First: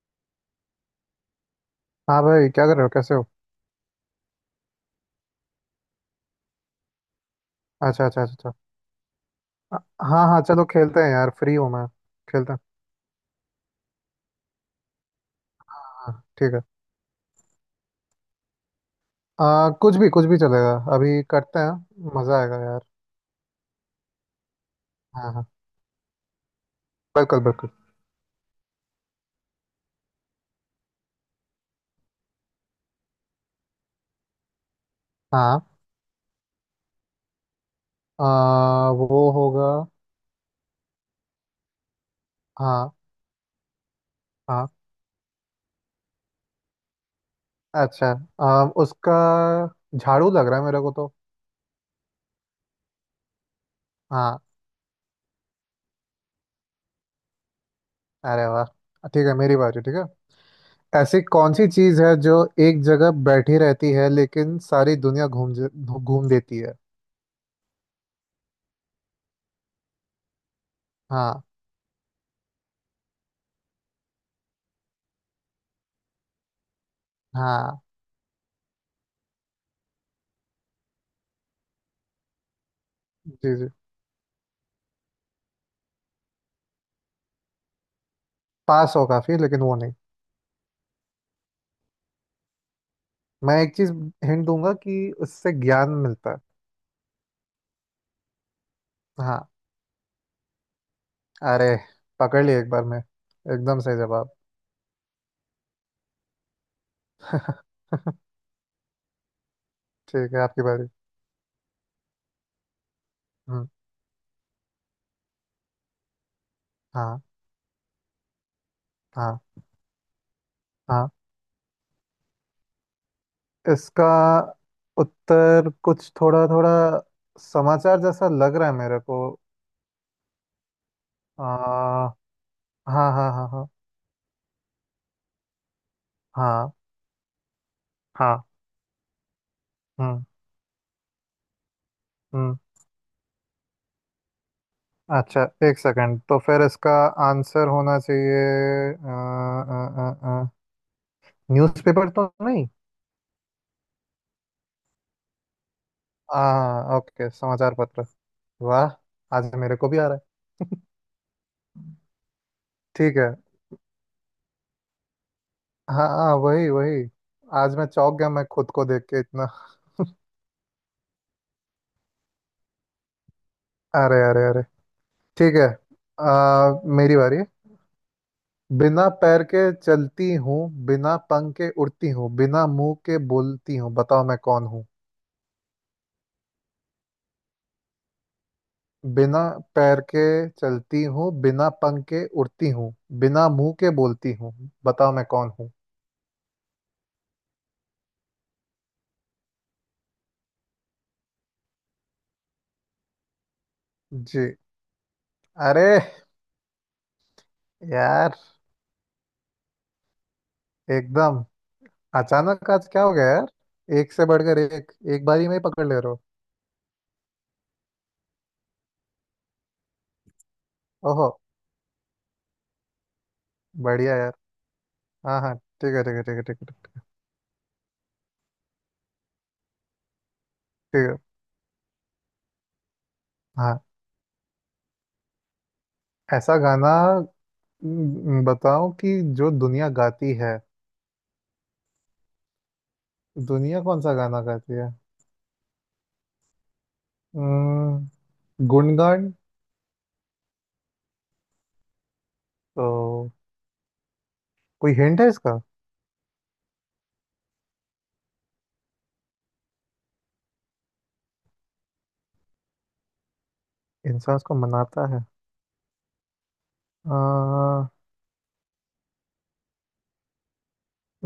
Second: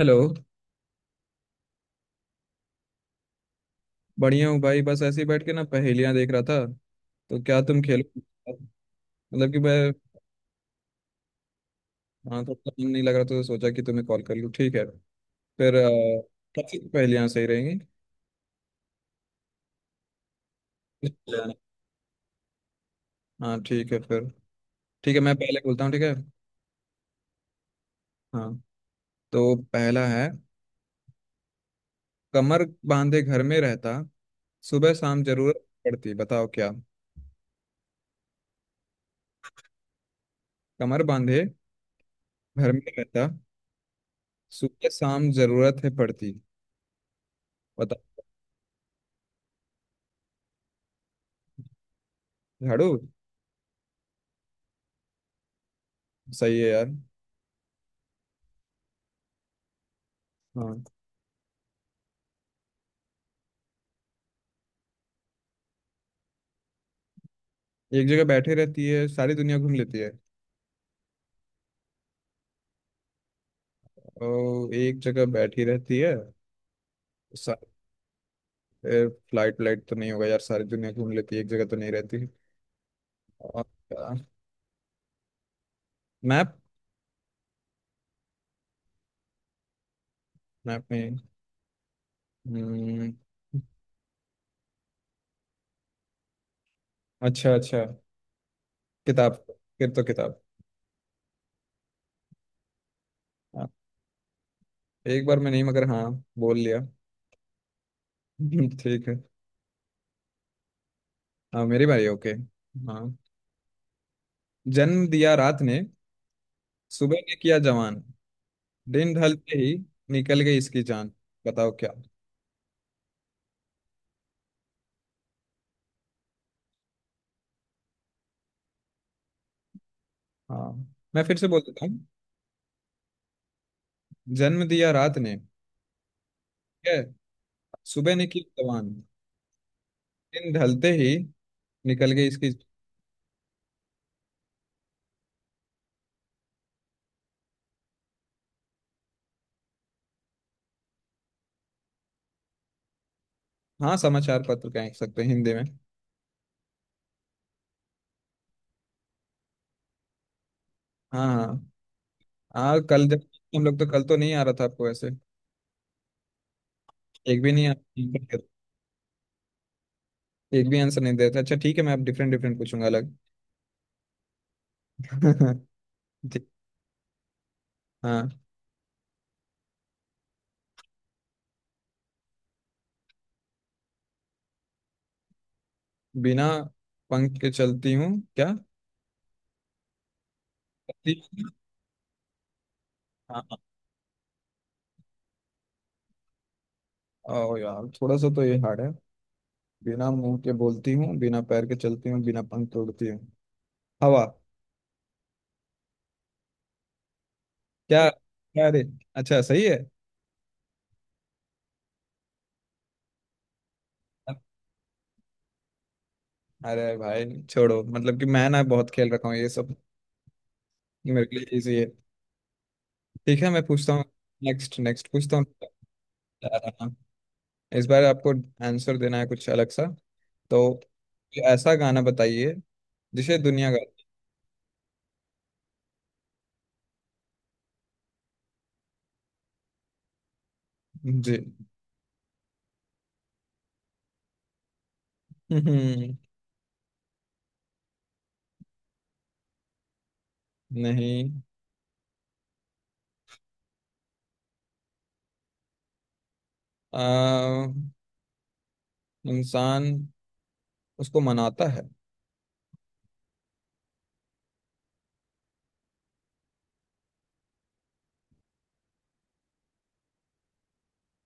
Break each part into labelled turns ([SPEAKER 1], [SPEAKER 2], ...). [SPEAKER 1] Hello.
[SPEAKER 2] हाँ भाई, क्या कर रहे हो? कैसे हो?
[SPEAKER 1] बढ़िया हूँ भाई, बस ऐसे ही बैठ के ना पहेलियाँ देख रहा था, तो क्या तुम
[SPEAKER 2] अच्छा,
[SPEAKER 1] खेलो?
[SPEAKER 2] अच्छा, अच्छा, अच्छा।
[SPEAKER 1] मतलब कि मैं,
[SPEAKER 2] हाँ, हाँ, चलो खेलते हैं यार, फ्री हूँ मैं।
[SPEAKER 1] हाँ,
[SPEAKER 2] खेलते
[SPEAKER 1] थोड़ा
[SPEAKER 2] हैं।
[SPEAKER 1] सा मन नहीं लग रहा, तो सोचा कि तुम्हें कॉल कर लूँ। ठीक है फिर
[SPEAKER 2] हाँ, ठीक है।
[SPEAKER 1] कैसी पहेलियाँ सही रहेंगी?
[SPEAKER 2] कुछ भी चलेगा, अभी करते हैं, मज़ा आएगा यार।
[SPEAKER 1] हाँ ठीक है फिर। ठीक है,
[SPEAKER 2] हाँ,
[SPEAKER 1] मैं
[SPEAKER 2] हाँ,
[SPEAKER 1] पहले बोलता हूँ, ठीक है?
[SPEAKER 2] बिल्कुल, बिल्कुल।
[SPEAKER 1] हाँ, तो पहला है, कमर बांधे घर में रहता, सुबह शाम जरूरत
[SPEAKER 2] हाँ।
[SPEAKER 1] पड़ती, बताओ क्या?
[SPEAKER 2] वो होगा।
[SPEAKER 1] कमर बांधे घर में
[SPEAKER 2] हाँ।
[SPEAKER 1] रहता,
[SPEAKER 2] हाँ।
[SPEAKER 1] सुबह शाम जरूरत है पड़ती, बताओ।
[SPEAKER 2] अच्छा। उसका झाड़ू लग रहा है मेरे को तो।
[SPEAKER 1] झाड़ू?
[SPEAKER 2] हाँ।
[SPEAKER 1] सही है यार।
[SPEAKER 2] अरे वाह! ठीक है, मेरी बारी, ठीक है।
[SPEAKER 1] हाँ,
[SPEAKER 2] ऐसी कौन सी चीज़ है जो एक जगह बैठी रहती है लेकिन सारी दुनिया घूम घूम देती है?
[SPEAKER 1] एक जगह बैठी रहती है सारी दुनिया घूम लेती है,
[SPEAKER 2] हाँ,
[SPEAKER 1] और एक जगह बैठी रहती है। सा-
[SPEAKER 2] हाँ।
[SPEAKER 1] ए, फ्लाइट व्लाइट तो नहीं होगा यार, सारी दुनिया घूम लेती है, एक जगह तो नहीं रहती।
[SPEAKER 2] जी,
[SPEAKER 1] और
[SPEAKER 2] जी।
[SPEAKER 1] मैप?
[SPEAKER 2] पास हो काफी, लेकिन वो नहीं।
[SPEAKER 1] मैप नहीं। हम्म,
[SPEAKER 2] मैं एक चीज हिंट दूंगा कि उससे ज्ञान मिलता है।
[SPEAKER 1] अच्छा अच्छा, किताब।
[SPEAKER 2] हाँ।
[SPEAKER 1] फिर तो किताब।
[SPEAKER 2] अरे, पकड़ लिया एक बार में
[SPEAKER 1] हाँ,
[SPEAKER 2] एकदम सही जवाब।
[SPEAKER 1] एक बार मैं नहीं, मगर हाँ, बोल लिया। ठीक है।
[SPEAKER 2] ठीक है, आपकी बारी।
[SPEAKER 1] हाँ मेरी बारी, ओके। हाँ,
[SPEAKER 2] हम्म।
[SPEAKER 1] जन्म दिया रात ने, सुबह
[SPEAKER 2] हाँ,
[SPEAKER 1] ने किया जवान, दिन
[SPEAKER 2] हाँ,
[SPEAKER 1] ढलते ही निकल गई इसकी
[SPEAKER 2] हाँ।
[SPEAKER 1] जान। बताओ क्या?
[SPEAKER 2] इसका उत्तर कुछ थोड़ा थोड़ा समाचार जैसा लग रहा है मेरे को।
[SPEAKER 1] हाँ मैं फिर से बोल देता हूँ।
[SPEAKER 2] हाँ, हाँ, हाँ। हाँ,
[SPEAKER 1] जन्म दिया रात ने,
[SPEAKER 2] हाँ,
[SPEAKER 1] ठीक है, सुबह निकली
[SPEAKER 2] हाँ।
[SPEAKER 1] जवान,
[SPEAKER 2] हम्म।
[SPEAKER 1] दिन ढलते ही निकल गई इसकी।
[SPEAKER 2] हम्म। अच्छा। एक सेकंड, तो फिर इसका आंसर होना चाहिए, न्यूज़पेपर तो नहीं?
[SPEAKER 1] हाँ, समाचार पत्र कह सकते हैं हिंदी में।
[SPEAKER 2] हाँ, ओके, समाचार पत्र। वाह! आज मेरे को भी आ रहा है।
[SPEAKER 1] हाँ हाँ। हाँ कल
[SPEAKER 2] ठीक
[SPEAKER 1] जब
[SPEAKER 2] है।
[SPEAKER 1] हम लोग, तो कल तो नहीं आ रहा था आपको ऐसे
[SPEAKER 2] हाँ, हाँ, वही वही।
[SPEAKER 1] एक भी नहीं आ,
[SPEAKER 2] आज मैं चौंक गया, मैं खुद को देख के इतना।
[SPEAKER 1] एक भी आंसर नहीं देता। अच्छा ठीक है, मैं अब डिफरेंट डिफरेंट पूछूंगा अलग।
[SPEAKER 2] अरे, अरे, अरे! ठीक है।
[SPEAKER 1] ठीक।
[SPEAKER 2] मेरी बारी है।
[SPEAKER 1] हाँ,
[SPEAKER 2] बिना पैर के चलती हूँ, बिना पंख के उड़ती हूँ, बिना मुंह के बोलती हूँ, बताओ मैं कौन हूँ?
[SPEAKER 1] बिना पंख के चलती हूँ क्या?
[SPEAKER 2] बिना पैर के चलती हूँ,
[SPEAKER 1] चलती-
[SPEAKER 2] बिना पंख के उड़ती हूँ,
[SPEAKER 1] हाँ
[SPEAKER 2] बिना
[SPEAKER 1] हाँ।
[SPEAKER 2] मुंह के बोलती हूँ, बताओ मैं कौन हूँ?
[SPEAKER 1] ओ यार थोड़ा सा तो ये हार्ड है। बिना मुंह के बोलती हूँ, बिना पैर के चलती हूँ, बिना पंख के उड़ती हूँ, हवा?
[SPEAKER 2] जी। अरे
[SPEAKER 1] क्या
[SPEAKER 2] यार!
[SPEAKER 1] क्या अरे, अच्छा सही है।
[SPEAKER 2] एकदम अचानक आज क्या हो गया यार! एक से बढ़कर एक, एक बारी में ही पकड़ ले रहे हो।
[SPEAKER 1] अरे भाई छोड़ो, मतलब कि मैं ना बहुत खेल रखा हूँ ये सब, मेरे
[SPEAKER 2] ओहो।
[SPEAKER 1] के लिए इजी है। ठीक है मैं पूछता हूँ।
[SPEAKER 2] बढ़िया यार।
[SPEAKER 1] नेक्स्ट नेक्स्ट पूछता
[SPEAKER 2] हाँ, हाँ।
[SPEAKER 1] हूँ।
[SPEAKER 2] ठीक है, ठीक है, ठीक है, ठीक है, ठीक
[SPEAKER 1] हाँ,
[SPEAKER 2] है,
[SPEAKER 1] इस बार आपको आंसर देना है कुछ अलग सा। तो
[SPEAKER 2] ठीक है।
[SPEAKER 1] कोई ऐसा गाना बताइए जिसे दुनिया गा,
[SPEAKER 2] हाँ। ऐसा गाना। बताओ कि जो दुनिया गाती है,
[SPEAKER 1] जी।
[SPEAKER 2] दुनिया कौन सा गाना गाती है? हम्म, गुणगान।
[SPEAKER 1] नहीं,
[SPEAKER 2] तो कोई हिंट है इसका?
[SPEAKER 1] आ, इंसान उसको मनाता है।
[SPEAKER 2] इंसान उसको मनाता है। आ,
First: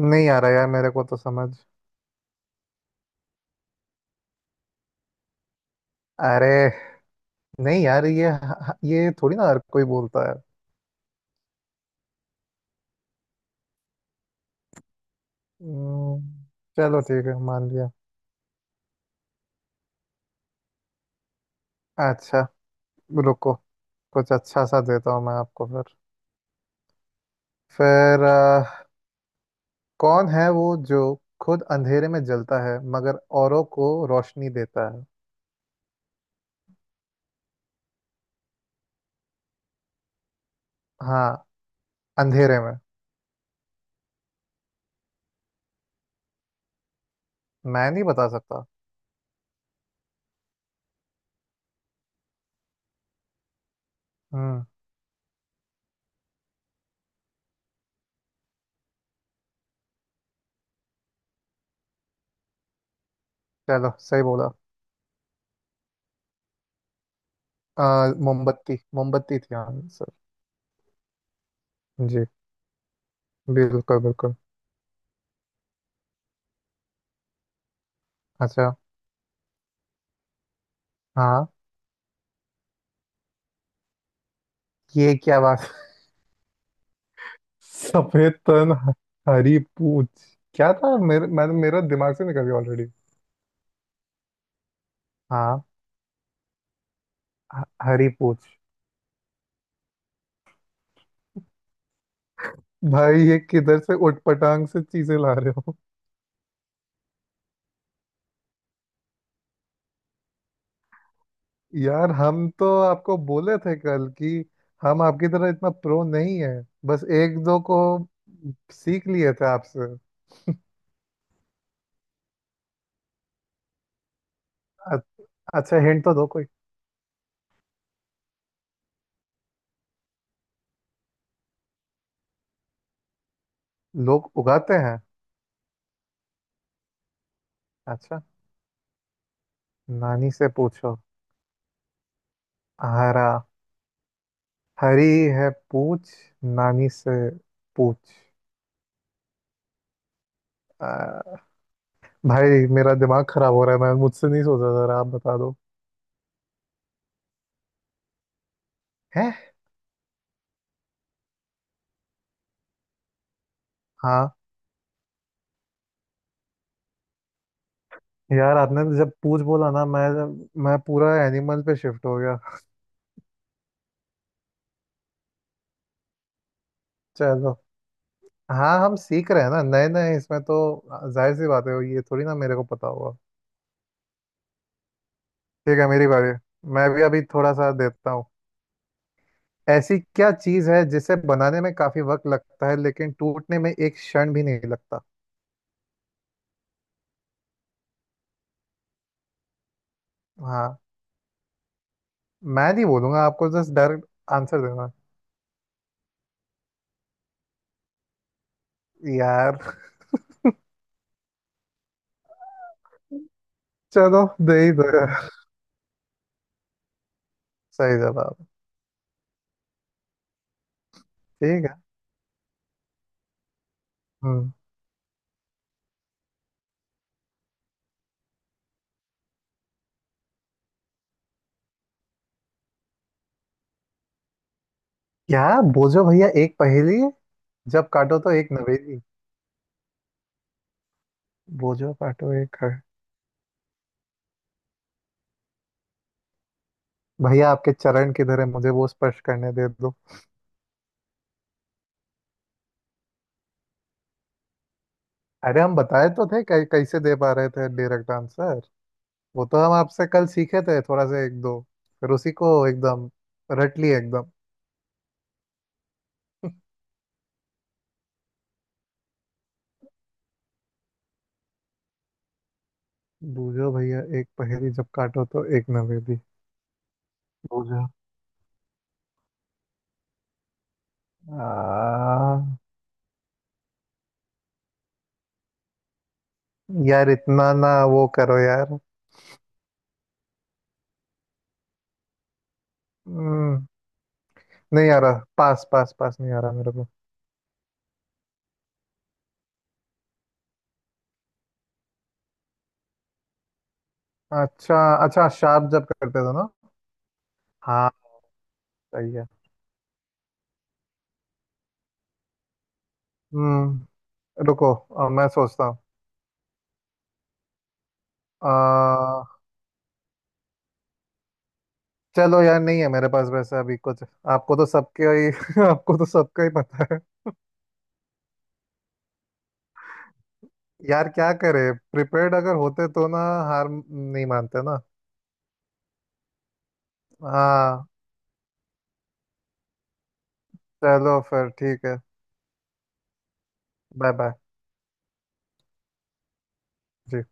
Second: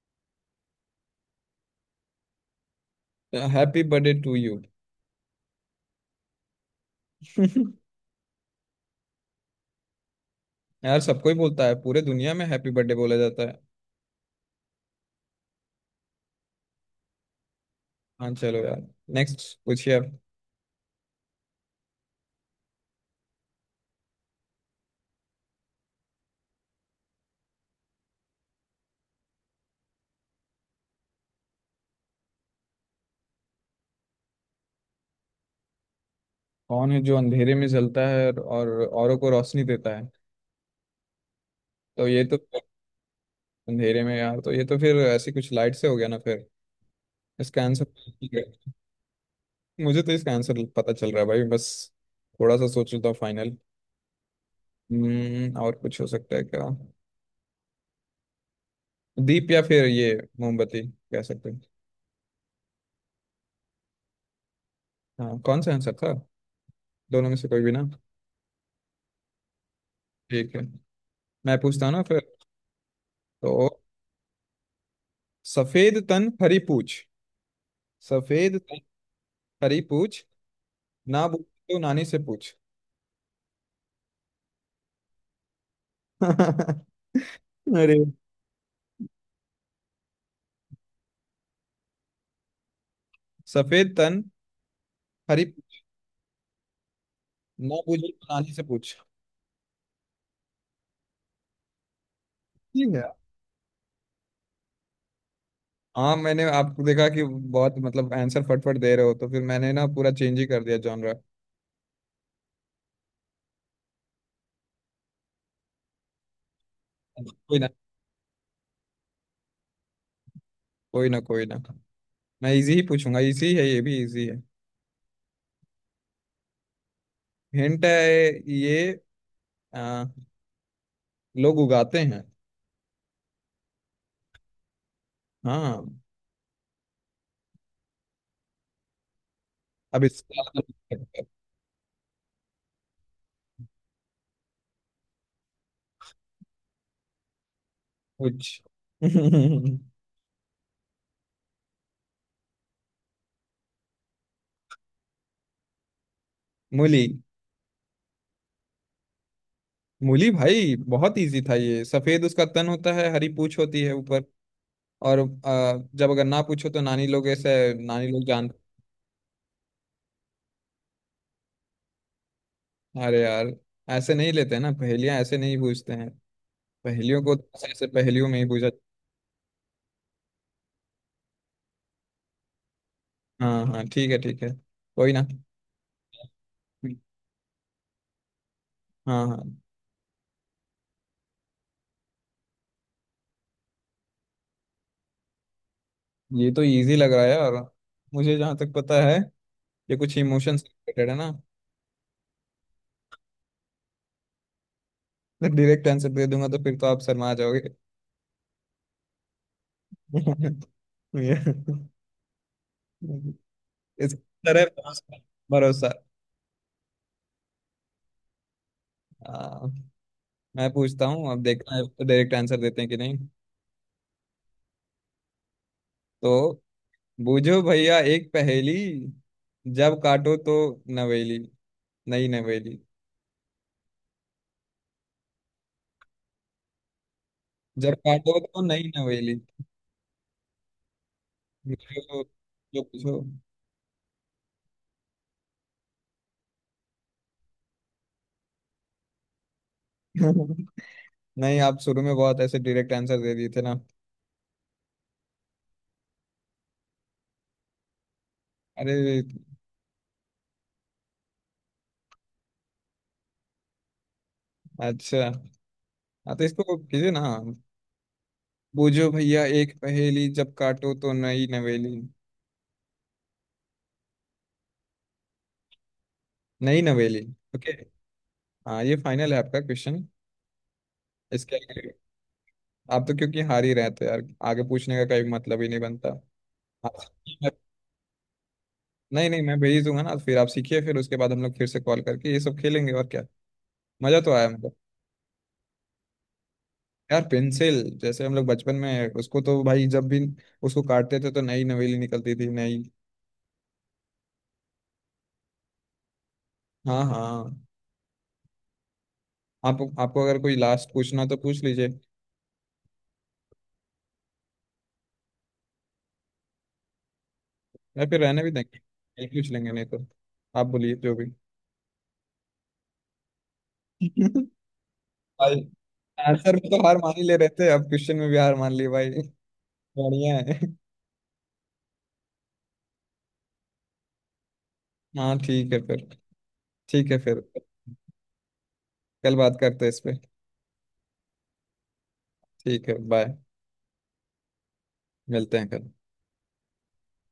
[SPEAKER 2] नहीं आ रहा यार मेरे को तो समझ।
[SPEAKER 1] Happy birthday to you.
[SPEAKER 2] अरे! नहीं यार, ये थोड़ी ना हर कोई बोलता है।
[SPEAKER 1] यार सबको ही बोलता है, पूरे दुनिया में हैप्पी बर्थडे बोला जाता है।
[SPEAKER 2] हम्म, चलो ठीक है, मान लिया।
[SPEAKER 1] हाँ चलो यार, नेक्स्ट पूछिए आप।
[SPEAKER 2] अच्छा। रुको, कुछ अच्छा सा देता हूँ मैं आपको। फिर कौन है वो जो खुद अंधेरे में जलता है मगर औरों को रोशनी देता है?
[SPEAKER 1] कौन है जो अंधेरे में जलता है और औरों को रोशनी देता है?
[SPEAKER 2] हाँ,
[SPEAKER 1] तो ये तो
[SPEAKER 2] अंधेरे में।
[SPEAKER 1] अंधेरे में यार, तो ये तो फिर ऐसी कुछ लाइट से हो गया ना फिर। इसका आंसर
[SPEAKER 2] मैं नहीं बता
[SPEAKER 1] ठीक है,
[SPEAKER 2] सकता।
[SPEAKER 1] मुझे तो इसका आंसर पता चल रहा है भाई, बस थोड़ा सा सोच लेता हूँ फाइनल।
[SPEAKER 2] हम्म।
[SPEAKER 1] हम्म, और कुछ हो सकता है क्या? दीप, या फिर ये मोमबत्ती कह सकते हैं।
[SPEAKER 2] चलो, सही बोला।
[SPEAKER 1] हाँ, कौन सा आंसर था, दोनों में से कोई भी ना?
[SPEAKER 2] अ, मोमबत्ती, मोमबत्ती थी आंसर।
[SPEAKER 1] ठीक है, मैं पूछता हूँ ना
[SPEAKER 2] जी।
[SPEAKER 1] फिर। तो
[SPEAKER 2] बिल्कुल, बिल्कुल।
[SPEAKER 1] सफेद तन हरी पूछ, सफेद
[SPEAKER 2] अच्छा।
[SPEAKER 1] तन हरी पूछ, ना बोल
[SPEAKER 2] हाँ।
[SPEAKER 1] तो नानी से पूछ।
[SPEAKER 2] ये क्या बात!
[SPEAKER 1] अरे,
[SPEAKER 2] सफेद तन, हरी पूछ। क्या था, मेरे मैं मेरा दिमाग से निकल गया ऑलरेडी।
[SPEAKER 1] सफेद तन हरी,
[SPEAKER 2] हाँ।
[SPEAKER 1] ना बूझी
[SPEAKER 2] हरी पूछ।
[SPEAKER 1] रानी से पूछ। ठीक है।
[SPEAKER 2] भाई ये किधर से उठपटांग से चीजें ला रहे हो?
[SPEAKER 1] हाँ मैंने आपको देखा कि बहुत मतलब आंसर फटफट दे रहे हो, तो फिर मैंने ना पूरा चेंज ही कर दिया जॉनरा।
[SPEAKER 2] यार हम तो आपको बोले थे कल कि हम आपकी तरह इतना प्रो नहीं है। बस एक
[SPEAKER 1] कोई
[SPEAKER 2] दो
[SPEAKER 1] ना,
[SPEAKER 2] को सीख लिए थे आपसे।
[SPEAKER 1] कोई ना, कोई ना। मैं इजी ही पूछूंगा, इजी है, ये भी इजी है।
[SPEAKER 2] अ- अच्छा, हिंट तो दो कोई।
[SPEAKER 1] हिंट है ये, आ, लोग उगाते हैं।
[SPEAKER 2] लोग उगाते हैं।
[SPEAKER 1] हाँ,
[SPEAKER 2] अच्छा।
[SPEAKER 1] अब
[SPEAKER 2] नानी
[SPEAKER 1] इसका
[SPEAKER 2] से
[SPEAKER 1] मतलब
[SPEAKER 2] पूछो। हरा, हरी है पूछ, नानी से पूछ।
[SPEAKER 1] कुछ।
[SPEAKER 2] अ, भाई मेरा दिमाग खराब हो रहा है, मैं मुझसे नहीं सोचा जरा, आप बता दो।
[SPEAKER 1] मूली।
[SPEAKER 2] हैं?
[SPEAKER 1] मूली भाई, बहुत इजी था ये। सफेद उसका तन होता है, हरी पूछ होती है ऊपर,
[SPEAKER 2] हाँ।
[SPEAKER 1] और जब अगर ना पूछो तो नानी लोग ऐसे नानी लोग जान।
[SPEAKER 2] यार आपने जब पूछ बोला ना, मैं पूरा एनिमल पे शिफ्ट हो गया।
[SPEAKER 1] अरे यार, ऐसे नहीं लेते ना पहेलियां, ऐसे नहीं पूछते हैं, पहेलियों को
[SPEAKER 2] चलो।
[SPEAKER 1] तो ऐसे पहेलियों में ही पूछा।
[SPEAKER 2] हाँ, हम सीख रहे हैं ना नए नए इसमें तो। जाहिर सी बात है, ये थोड़ी ना मेरे को पता होगा।
[SPEAKER 1] हाँ हाँ ठीक है ठीक है, कोई ना।
[SPEAKER 2] ठीक है, मेरी बारी। मैं भी अभी थोड़ा सा देता हूँ।
[SPEAKER 1] हाँ हाँ,
[SPEAKER 2] ऐसी क्या चीज़ है जिसे बनाने में काफी वक्त लगता है लेकिन टूटने में एक क्षण भी नहीं लगता?
[SPEAKER 1] ये तो इजी लग रहा है। और मुझे जहाँ तक पता है ये कुछ इमोशन से
[SPEAKER 2] हाँ।
[SPEAKER 1] रिलेटेड है ना।
[SPEAKER 2] मैं नहीं बोलूंगा आपको, जस्ट डायरेक्ट आंसर देना।
[SPEAKER 1] तो डायरेक्ट आंसर दे दूंगा तो फिर तो आप शर्मा जाओगे।
[SPEAKER 2] यार,
[SPEAKER 1] ये- इस
[SPEAKER 2] चलो दे
[SPEAKER 1] तरह,
[SPEAKER 2] ही दो
[SPEAKER 1] भरोसा,
[SPEAKER 2] यार।
[SPEAKER 1] भरोसा।
[SPEAKER 2] सही जवाब।
[SPEAKER 1] हाँ, मैं पूछता हूँ अब,
[SPEAKER 2] ठीक है।
[SPEAKER 1] देखना है डायरेक्ट आंसर देते हैं कि नहीं।
[SPEAKER 2] हम्म।
[SPEAKER 1] तो, बूझो भैया एक पहेली, जब काटो तो नवेली, नई नवेली,
[SPEAKER 2] क्या? बोझो भैया एक पहेली, जब
[SPEAKER 1] जब
[SPEAKER 2] काटो तो
[SPEAKER 1] काटो
[SPEAKER 2] एक
[SPEAKER 1] तो नई
[SPEAKER 2] नवेदी?
[SPEAKER 1] नवेली। जो
[SPEAKER 2] बोझो, काटो, एक है?
[SPEAKER 1] जो पूछो।
[SPEAKER 2] भैया आपके चरण किधर है? मुझे वो स्पर्श करने दे दो।
[SPEAKER 1] नहीं, आप शुरू में बहुत ऐसे डायरेक्ट आंसर दे दिए थे ना।
[SPEAKER 2] अरे, हम बताए तो थे कैसे दे पा रहे थे डायरेक्ट आंसर।
[SPEAKER 1] अरे
[SPEAKER 2] वो तो हम आपसे कल सीखे थे थोड़ा सा, एक दो। फिर उसी को एकदम रट लिए एकदम।
[SPEAKER 1] अच्छा। हाँ तो इसको कीजिए ना, बूझो भैया एक पहेली, जब काटो तो नई नवेली,
[SPEAKER 2] बूझो भैया एक पहेली, जब काटो तो एक नवेदी?
[SPEAKER 1] नई नवेली। ओके।
[SPEAKER 2] बूझो।
[SPEAKER 1] हाँ ये फाइनल है आपका क्वेश्चन, इसके आगे
[SPEAKER 2] आ,
[SPEAKER 1] आप तो क्योंकि हार ही रहते यार, आगे पूछने का कोई मतलब ही नहीं बनता।
[SPEAKER 2] यार इतना ना वो करो यार।
[SPEAKER 1] नहीं नहीं, मैं भेज दूंगा ना फिर, आप सीखिए, फिर उसके बाद हम लोग फिर से कॉल करके ये सब खेलेंगे, और क्या।
[SPEAKER 2] हम्म,
[SPEAKER 1] मजा तो आया मतलब।
[SPEAKER 2] नहीं आ रहा, पास पास पास नहीं आ रहा मेरे को।
[SPEAKER 1] यार पेंसिल, जैसे हम लोग बचपन में उसको तो भाई जब भी उसको काटते थे तो नई नवेली निकलती थी, नई।
[SPEAKER 2] अच्छा, अच्छा, शार्प जब करते थे ना।
[SPEAKER 1] हाँ हाँ।
[SPEAKER 2] हाँ। सही है।
[SPEAKER 1] आप, आपको अगर कोई लास्ट पूछना तो पूछ लीजिए,
[SPEAKER 2] हम्म। रुको, मैं सोचता हूँ।
[SPEAKER 1] या फिर रहने
[SPEAKER 2] अ,
[SPEAKER 1] भी देंगे, नहीं पूछ लेंगे, नहीं तो आप बोलिए जो भी।
[SPEAKER 2] चलो यार, नहीं है मेरे पास वैसे अभी कुछ। आपको तो सबके
[SPEAKER 1] भाई,
[SPEAKER 2] ही आपको तो सबका ही
[SPEAKER 1] आंसर में तो
[SPEAKER 2] पता
[SPEAKER 1] हार
[SPEAKER 2] है।
[SPEAKER 1] मान ही ले रहे थे, अब क्वेश्चन में भी हार मान ली भाई, बढ़िया है।
[SPEAKER 2] यार क्या करे, प्रिपेयर्ड अगर होते तो ना, हार नहीं मानते ना।
[SPEAKER 1] हाँ ठीक है फिर, ठीक है फिर,
[SPEAKER 2] हाँ।
[SPEAKER 1] कल बात करते हैं इस पे।
[SPEAKER 2] चलो फिर, ठीक है।
[SPEAKER 1] ठीक है बाय,
[SPEAKER 2] बाय, बाय।
[SPEAKER 1] मिलते हैं कल।
[SPEAKER 2] जी।